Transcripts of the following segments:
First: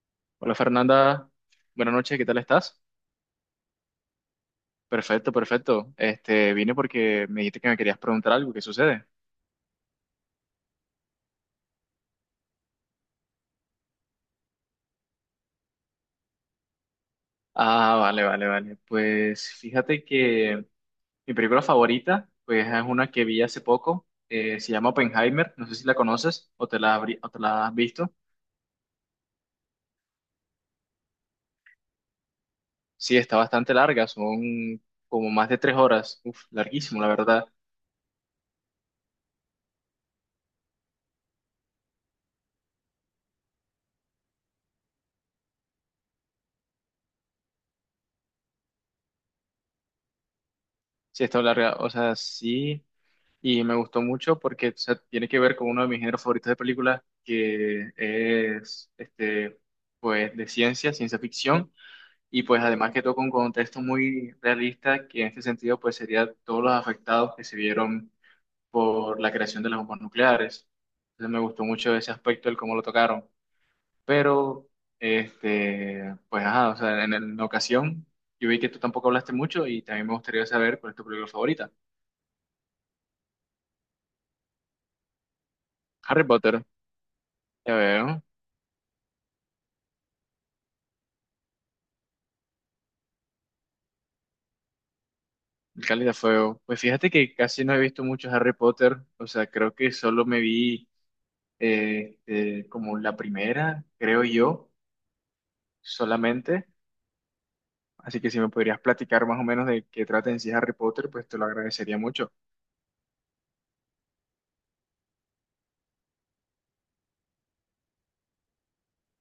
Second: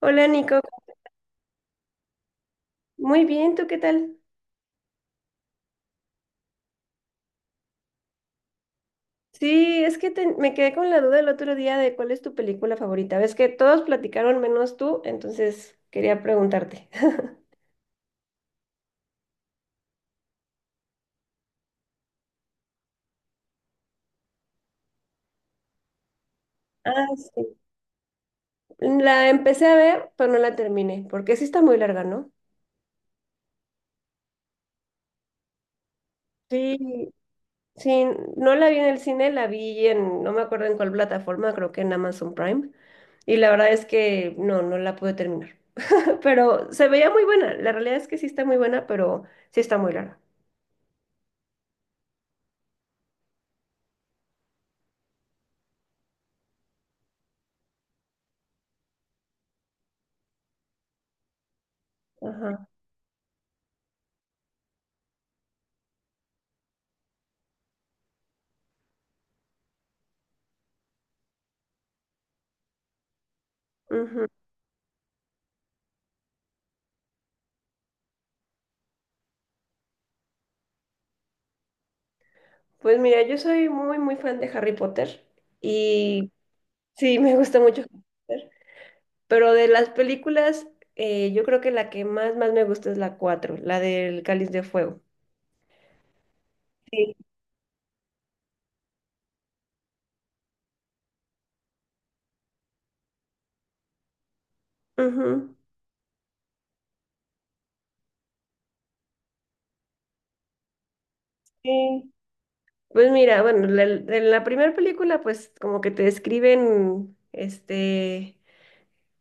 Hola Hola Nico, Fernanda, buenas noches, ¿qué tal estás? muy bien, ¿tú qué tal? Perfecto, perfecto. Vine porque me dijiste que me querías preguntar algo, ¿qué sucede? Sí, es que me quedé con la duda el otro día de cuál es tu película favorita. Ves que todos platicaron menos tú, entonces quería preguntarte. Ah, vale, vale, vale. Pues fíjate que mi película favorita, pues es una que vi hace poco, se llama Oppenheimer, no sé si la conoces o te la, Ah, o te sí. la has visto. La empecé a ver, pero no la terminé, porque sí está muy larga, ¿no? Sí, está bastante larga, son como más de tres horas, uf, larguísimo, la Sí, verdad. sí, no la vi en el cine, la vi en, no me acuerdo en cuál plataforma, creo que en Amazon Prime, y la verdad es que no la pude terminar. Pero se veía muy buena, la realidad es que sí está muy buena, pero sí está muy larga. Sí, está larga, o sea, sí. Y me gustó mucho porque, o sea, tiene que ver con uno de mis géneros favoritos de películas, que es pues de ciencia, ciencia ficción, y pues Ajá. además que toca un contexto muy realista, que en este sentido pues sería todos los afectados que se vieron por la creación de las bombas nucleares. Entonces me gustó mucho ese aspecto, el cómo lo tocaron. Pero pues ajá, o sea, en ocasión yo vi que tú tampoco hablaste mucho y también me gustaría saber cuál es tu película favorita. Pues mira, yo soy muy, muy fan de Harry Potter Harry y Potter, sí, me gusta ya mucho Harry veo. Potter, pero de las películas, yo creo que la que más, más me gusta es la 4, la del Cáliz de Fuego. El Cáliz de Fuego. Pues fíjate Sí. que casi no he visto mucho Harry Potter, o sea, creo que solo me vi como la primera, creo yo, Ujú. solamente. Así que si me podrías platicar más o menos de qué trata en sí Harry Potter, pues te lo agradecería Sí. mucho. Pues mira, bueno, en la primera película, pues como que te describen, este,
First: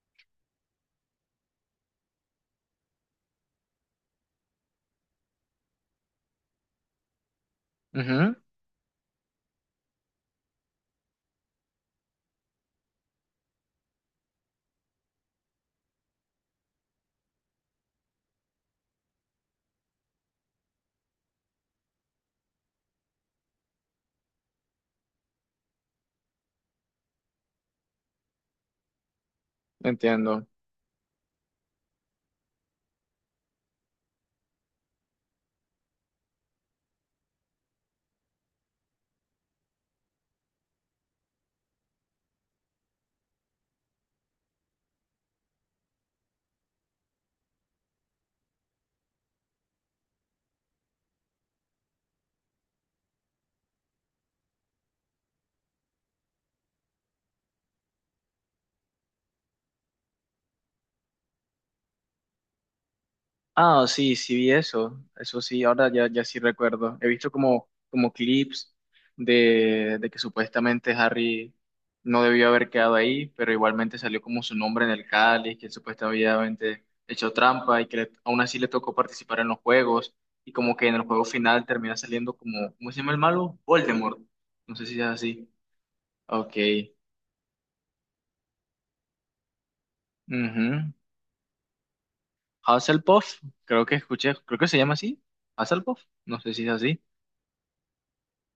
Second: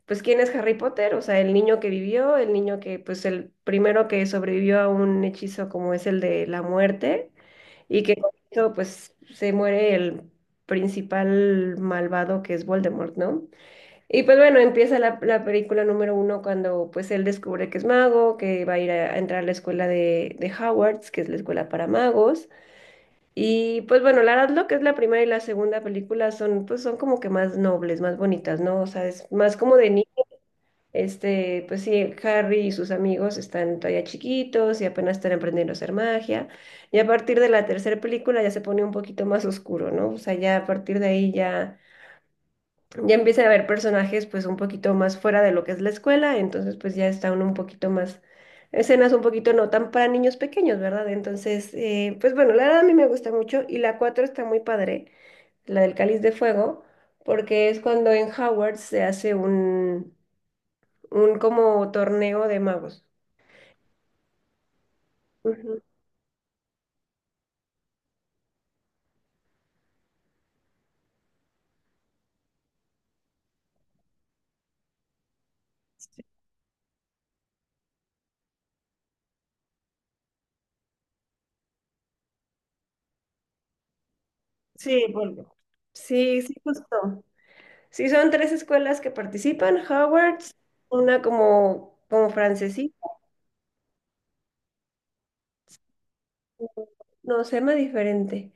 pues, ¿quién es Harry Potter? O sea, el niño que vivió, el niño que, pues, el primero que sobrevivió a un hechizo como es el de la muerte, y que con Ujú. esto, pues, se muere el principal malvado que es Voldemort, ¿no? Y pues bueno, empieza la película número 1 cuando pues él descubre que es mago, que va a ir a entrar a la escuela de Hogwarts, que es la escuela para magos. Y pues bueno, la verdad lo que es la primera y la segunda película son pues son como que más nobles, más bonitas, ¿no? O sea, es más como de niño Entiendo. este, pues sí, Harry y sus amigos están todavía chiquitos y apenas están aprendiendo a hacer magia. Y a partir de la tercera película ya se pone un poquito más oscuro, ¿no? O sea, ya a partir de ahí ya, ya empiezan a haber personajes pues un poquito más fuera de lo que es la escuela, entonces pues ya está uno un poquito más, escenas un poquito no tan para niños pequeños, ¿verdad? Entonces, pues bueno, la verdad a mí me gusta mucho y la 4 está muy padre, la del Cáliz de Fuego, porque es cuando en Howard se hace un como torneo de magos. Ah, sí, sí vi eso, eso sí, Ujú. ahora ya, ya sí recuerdo. He visto como, como clips de que supuestamente Harry no debió haber quedado ahí, pero igualmente salió como su nombre en el cáliz, que él supuestamente hecho trampa y que aún así le tocó participar en los juegos y como que en el juego final termina saliendo como, ¿cómo se llama el malo? Voldemort. No sé si Sí, es así. bueno. Sí, sí, Ok. justo. Sí, son tres escuelas que participan, Howard's, Mhm. una como, como francesita, Hufflepuff, creo que escuché, creo que se llama así. Hufflepuff, no sé si es no, se llama diferente.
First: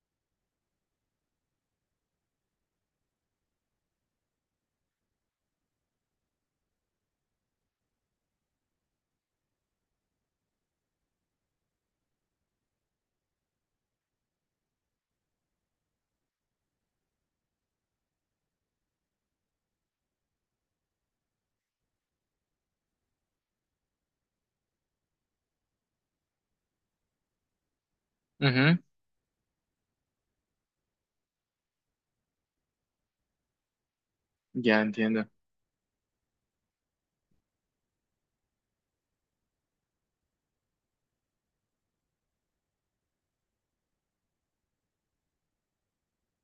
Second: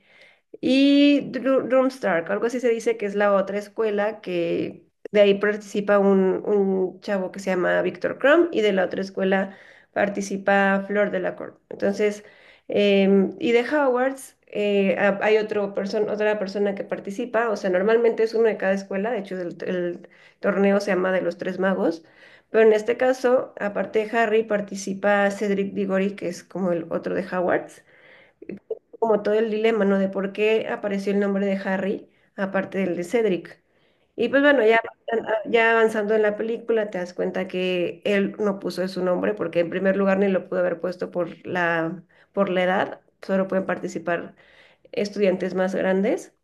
Y Drumstark, algo así se dice que es la otra escuela que de ahí participa un chavo que se llama Víctor Crumb y de la otra escuela participa Flor Delacour. Entonces, em, y de Hogwarts hay otro otra persona que participa, o sea, normalmente es uno de cada escuela, de hecho el torneo se llama de los Tres Magos, pero en este caso, aparte de Harry, participa Cedric Diggory, que es como el otro de Hogwarts así. como todo el dilema, ¿no? De por qué apareció el nombre de Harry, aparte del de Cedric. Y pues bueno, ya, Ya entiendo. ya avanzando en la película, te das cuenta que él no puso su nombre, porque en primer lugar ni lo pudo haber puesto por la edad, solo pueden participar estudiantes más grandes.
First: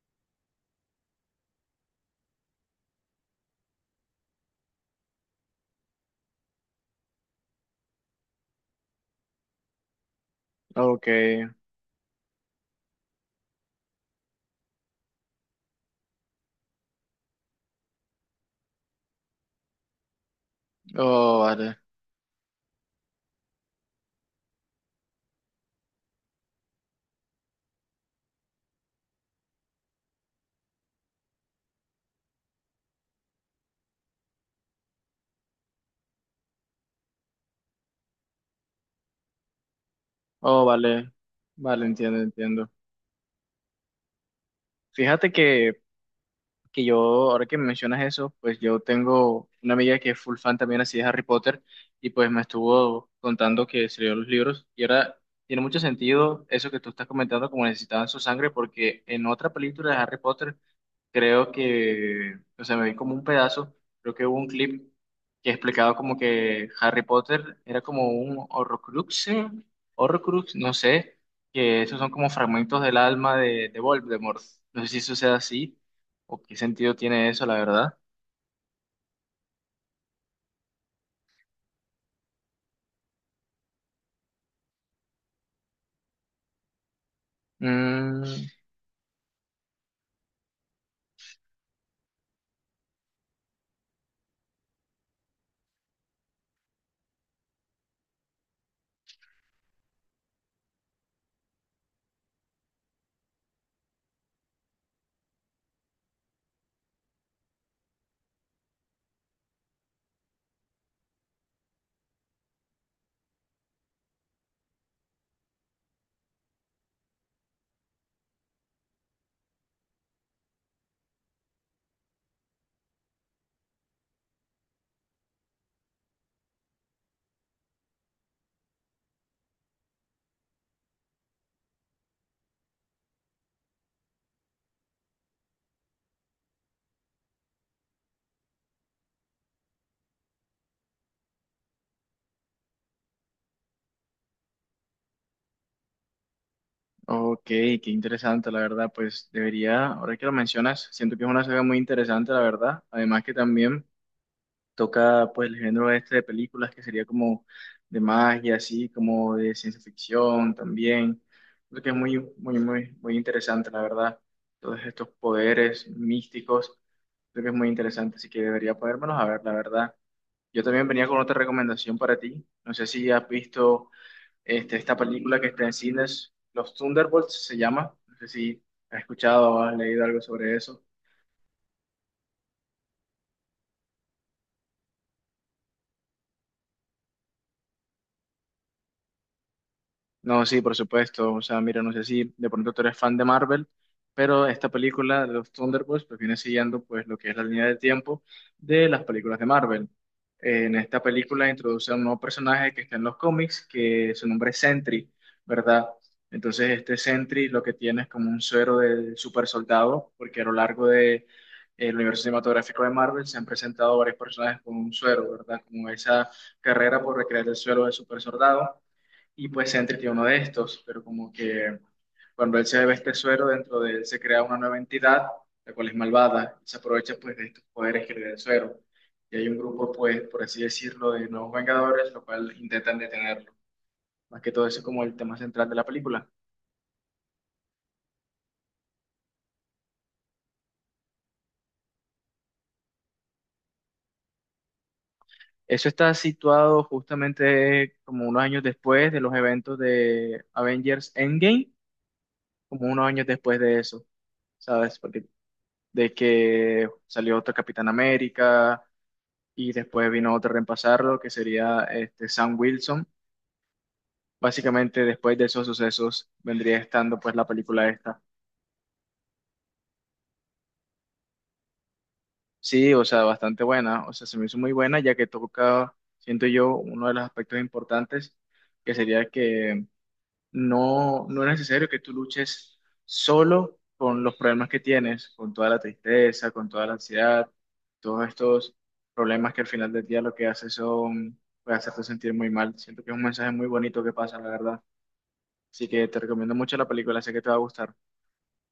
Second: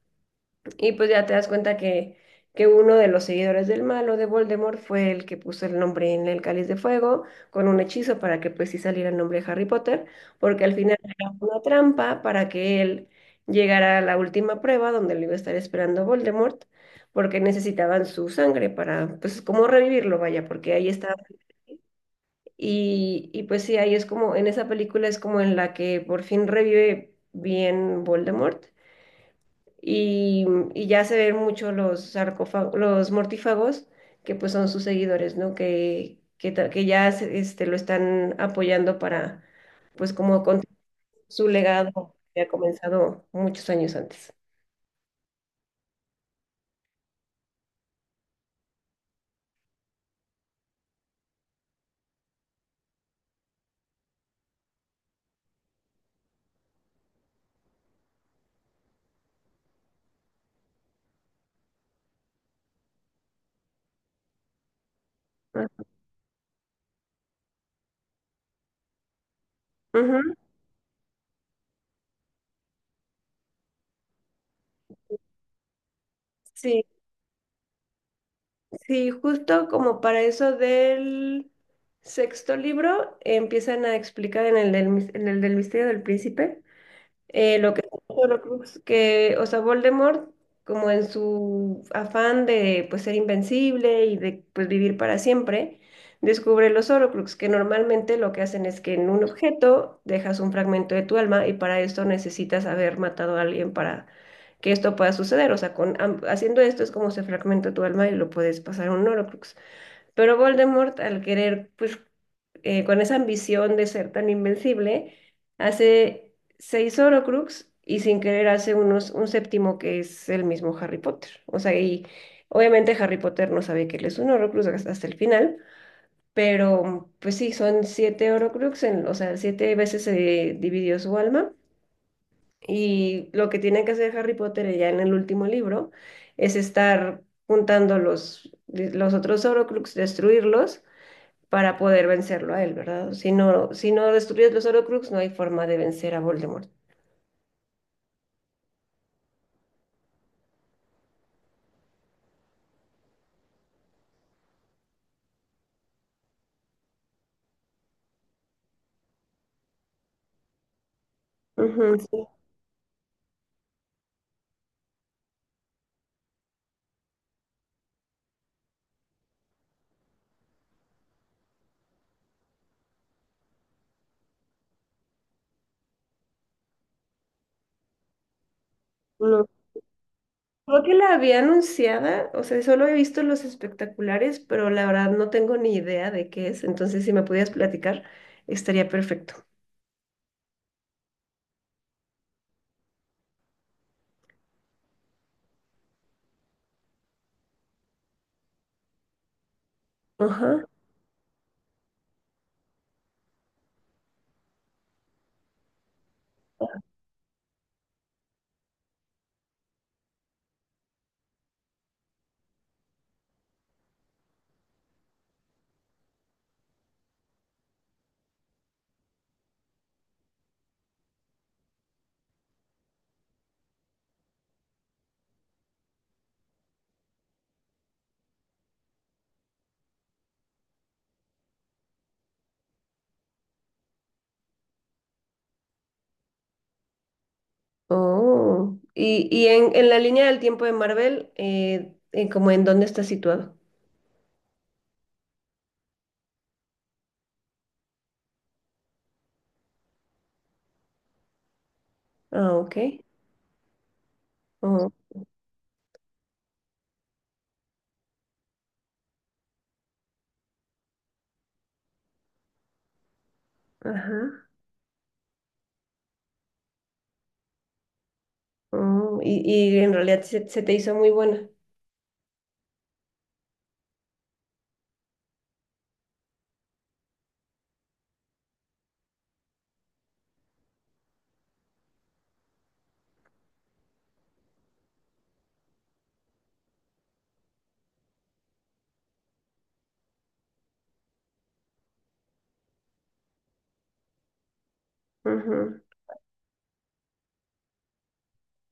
Y pues ya te das cuenta que uno de los seguidores del malo de Voldemort fue el que puso el nombre en el cáliz de fuego con un hechizo para que pues sí saliera el nombre de Harry Potter, porque al final Ok. era una trampa para que él llegara a la última prueba donde lo iba a estar esperando Voldemort, porque necesitaban su sangre para pues como revivirlo, vaya, porque ahí está. Oh, vale. Y pues sí, ahí es como, en esa película es como en la que por fin revive bien Voldemort y, y ya se ven mucho los sarcófagos, los mortífagos, que pues son sus seguidores, ¿no? Que, que ya este, lo están apoyando para, pues como con Oh, vale. su Vale, legado entiendo, que ha entiendo. comenzado muchos años antes. Fíjate que yo, ahora que me mencionas eso, pues yo tengo una amiga que es full fan también así de Harry Potter, y pues me estuvo contando que se leyó los libros, y ahora tiene mucho sentido eso que tú estás comentando, como necesitaban su sangre, porque en otra película de Harry Potter creo que, o sea, me vi como un pedazo, creo que hubo un clip que Ah, explicaba como que Harry Potter era como un Horrocrux, ujú, Horrocrux, no sé, que esos son como fragmentos del alma de Voldemort. No sé si eso sea así o qué sí, sentido tiene eso, la verdad. sí, justo como para eso del sexto libro empiezan a explicar en el del, en el del misterio del príncipe. Lo que Mm, Horrocrux, que, o sea, Voldemort, como en su afán de pues ser invencible y de pues vivir para siempre, descubre los Horrocrux, que normalmente lo que hacen es que en un objeto dejas un fragmento de tu alma y para esto necesitas haber matado a alguien para que esto pueda suceder. O sea, con, haciendo esto es como se fragmenta tu alma y lo puedes pasar a un Horrocrux. Pero Voldemort, al querer pues con esa ambición de ser tan invencible, hace 6 Horcrux y sin querer hace unos, un séptimo que es el mismo Harry Potter. O sea, y obviamente Harry Potter no sabe que él es un Horcrux hasta el final, pero pues sí, son 7 Horcrux, o sea, siete veces se dividió su alma. Y lo que tiene que hacer Harry Potter ya en el último libro es estar juntando los otros Horcrux, destruirlos para poder vencerlo a él, ¿verdad? Si no, si no destruyes los Horcrux, no hay forma de vencer a Voldemort. ok, qué interesante, la verdad. Pues debería, ahora que lo mencionas, siento que es una saga muy interesante, la verdad. Además que también toca pues el género este de películas, que sería como de magia, así como de ciencia ficción también. Creo que es Ujú, muy, sí, muy, muy, muy interesante, la verdad. Todos estos poderes místicos, creo que es muy interesante, así que debería podérmelos a ver, la verdad. Yo también venía con otra recomendación para ti. No sé si has visto esta película que está en cines, Los Thunderbolts se llama. No sé si has no. escuchado o has leído algo sobre Creo eso. que la había anunciada, o sea, solo he visto los espectaculares, pero la verdad no tengo ni idea de qué es, entonces si me pudieras platicar, estaría perfecto. No, sí, por supuesto. O sea, mira, no sé si de pronto tú eres fan de Marvel, pero esta película de los Thunderbolts pues viene siguiendo pues lo que es la línea de tiempo de las películas de Marvel. Ajá. En esta película introduce a un nuevo personaje que está en los cómics, que su nombre es Sentry, ¿verdad? Entonces este Sentry lo que tiene es como un suero de super soldado, porque a lo largo de el universo cinematográfico de Marvel se han presentado varios personajes con un suero, ¿verdad? Como esa carrera por recrear el suero de super soldado, y pues Sentry tiene uno de estos, pero como que cuando él se bebe este suero, dentro de él se crea una nueva entidad, la cual es malvada, y se aprovecha pues de estos poderes que le da el suero. Y hay un grupo, pues, por así decirlo, de nuevos Vengadores, lo cual intentan detenerlo. Más que todo eso es como el tema central de la película. Oh, y en la línea del tiempo de Marvel, como en dónde está situado. Eso está situado justamente como unos años después de los eventos de Avengers Endgame, Ah, ok. como unos años después de eso, Oh, ¿sabes? Porque de que salió otro Capitán América, y después vino otro a reemplazarlo, que sería Sam Wilson. ajá. Básicamente después de esos sucesos vendría estando pues la película esta. Oh, y en realidad se, se te hizo muy buena. Sí, o sea, bastante buena, o sea, se me hizo muy buena ya que toca, siento yo, uno de los aspectos importantes, que sería que no, no es necesario que tú luches solo con los problemas que tienes, con toda la tristeza, con toda la ansiedad, todos estos problemas que al final del día lo que hace son, puede hacerte sentir muy mal. Siento que es un mensaje muy bonito que pasa, la verdad. Ujú. Así que te recomiendo mucho la película, sé que te va a gustar.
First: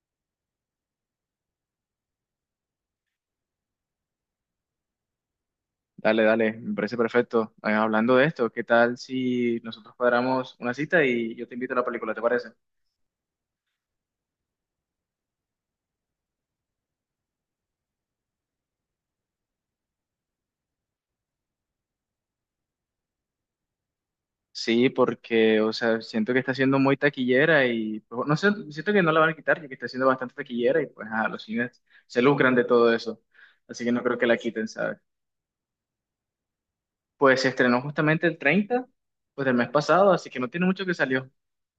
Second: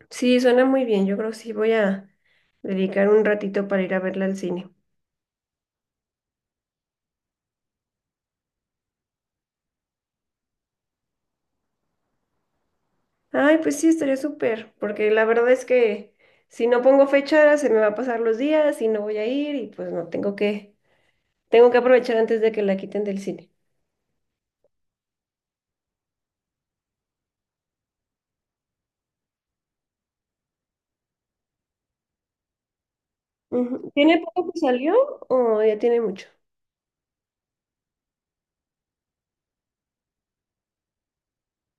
Sí, suena muy bien. Yo creo que sí voy a dedicar un ratito para ir a verla al cine. Dale, dale, me parece perfecto. Hablando de esto, ¿qué tal si nosotros cuadramos una cita y yo te invito a la película, ¿te parece? Ay, pues sí, estaría súper, porque la verdad es que si no pongo fecha, se me va a pasar los días y no voy a ir y pues no, tengo que aprovechar antes de que la quiten del cine. Sí, porque, o sea, siento que está siendo muy taquillera y, pues, no sé, siento que no la van a quitar, ya que está siendo bastante taquillera y, pues, a los cines se lucran de todo eso. Así Ujú. que no creo ¿Tiene que la poco que quiten, salió ¿sabes? o ya tiene mucho? Pues se estrenó justamente el 30, pues, del mes pasado, así que no tiene mucho que salió,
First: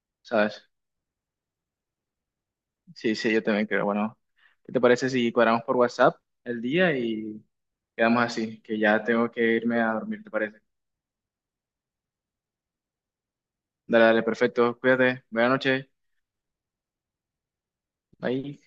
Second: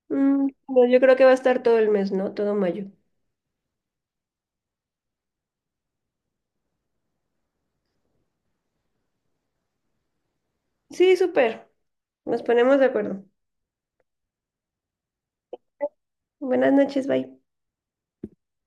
Mm, ¿sabes? no, yo creo que va a estar todo el mes, ¿no? Todo mayo. Sí, sí, yo también creo. Bueno, ¿qué te parece si cuadramos por WhatsApp el día y quedamos así? Que ya tengo que irme a dormir, ¿te parece? Sí, súper. Nos ponemos de acuerdo. Dale, dale, perfecto. Cuídate. Buenas noches. Buenas noches, bye. Bye.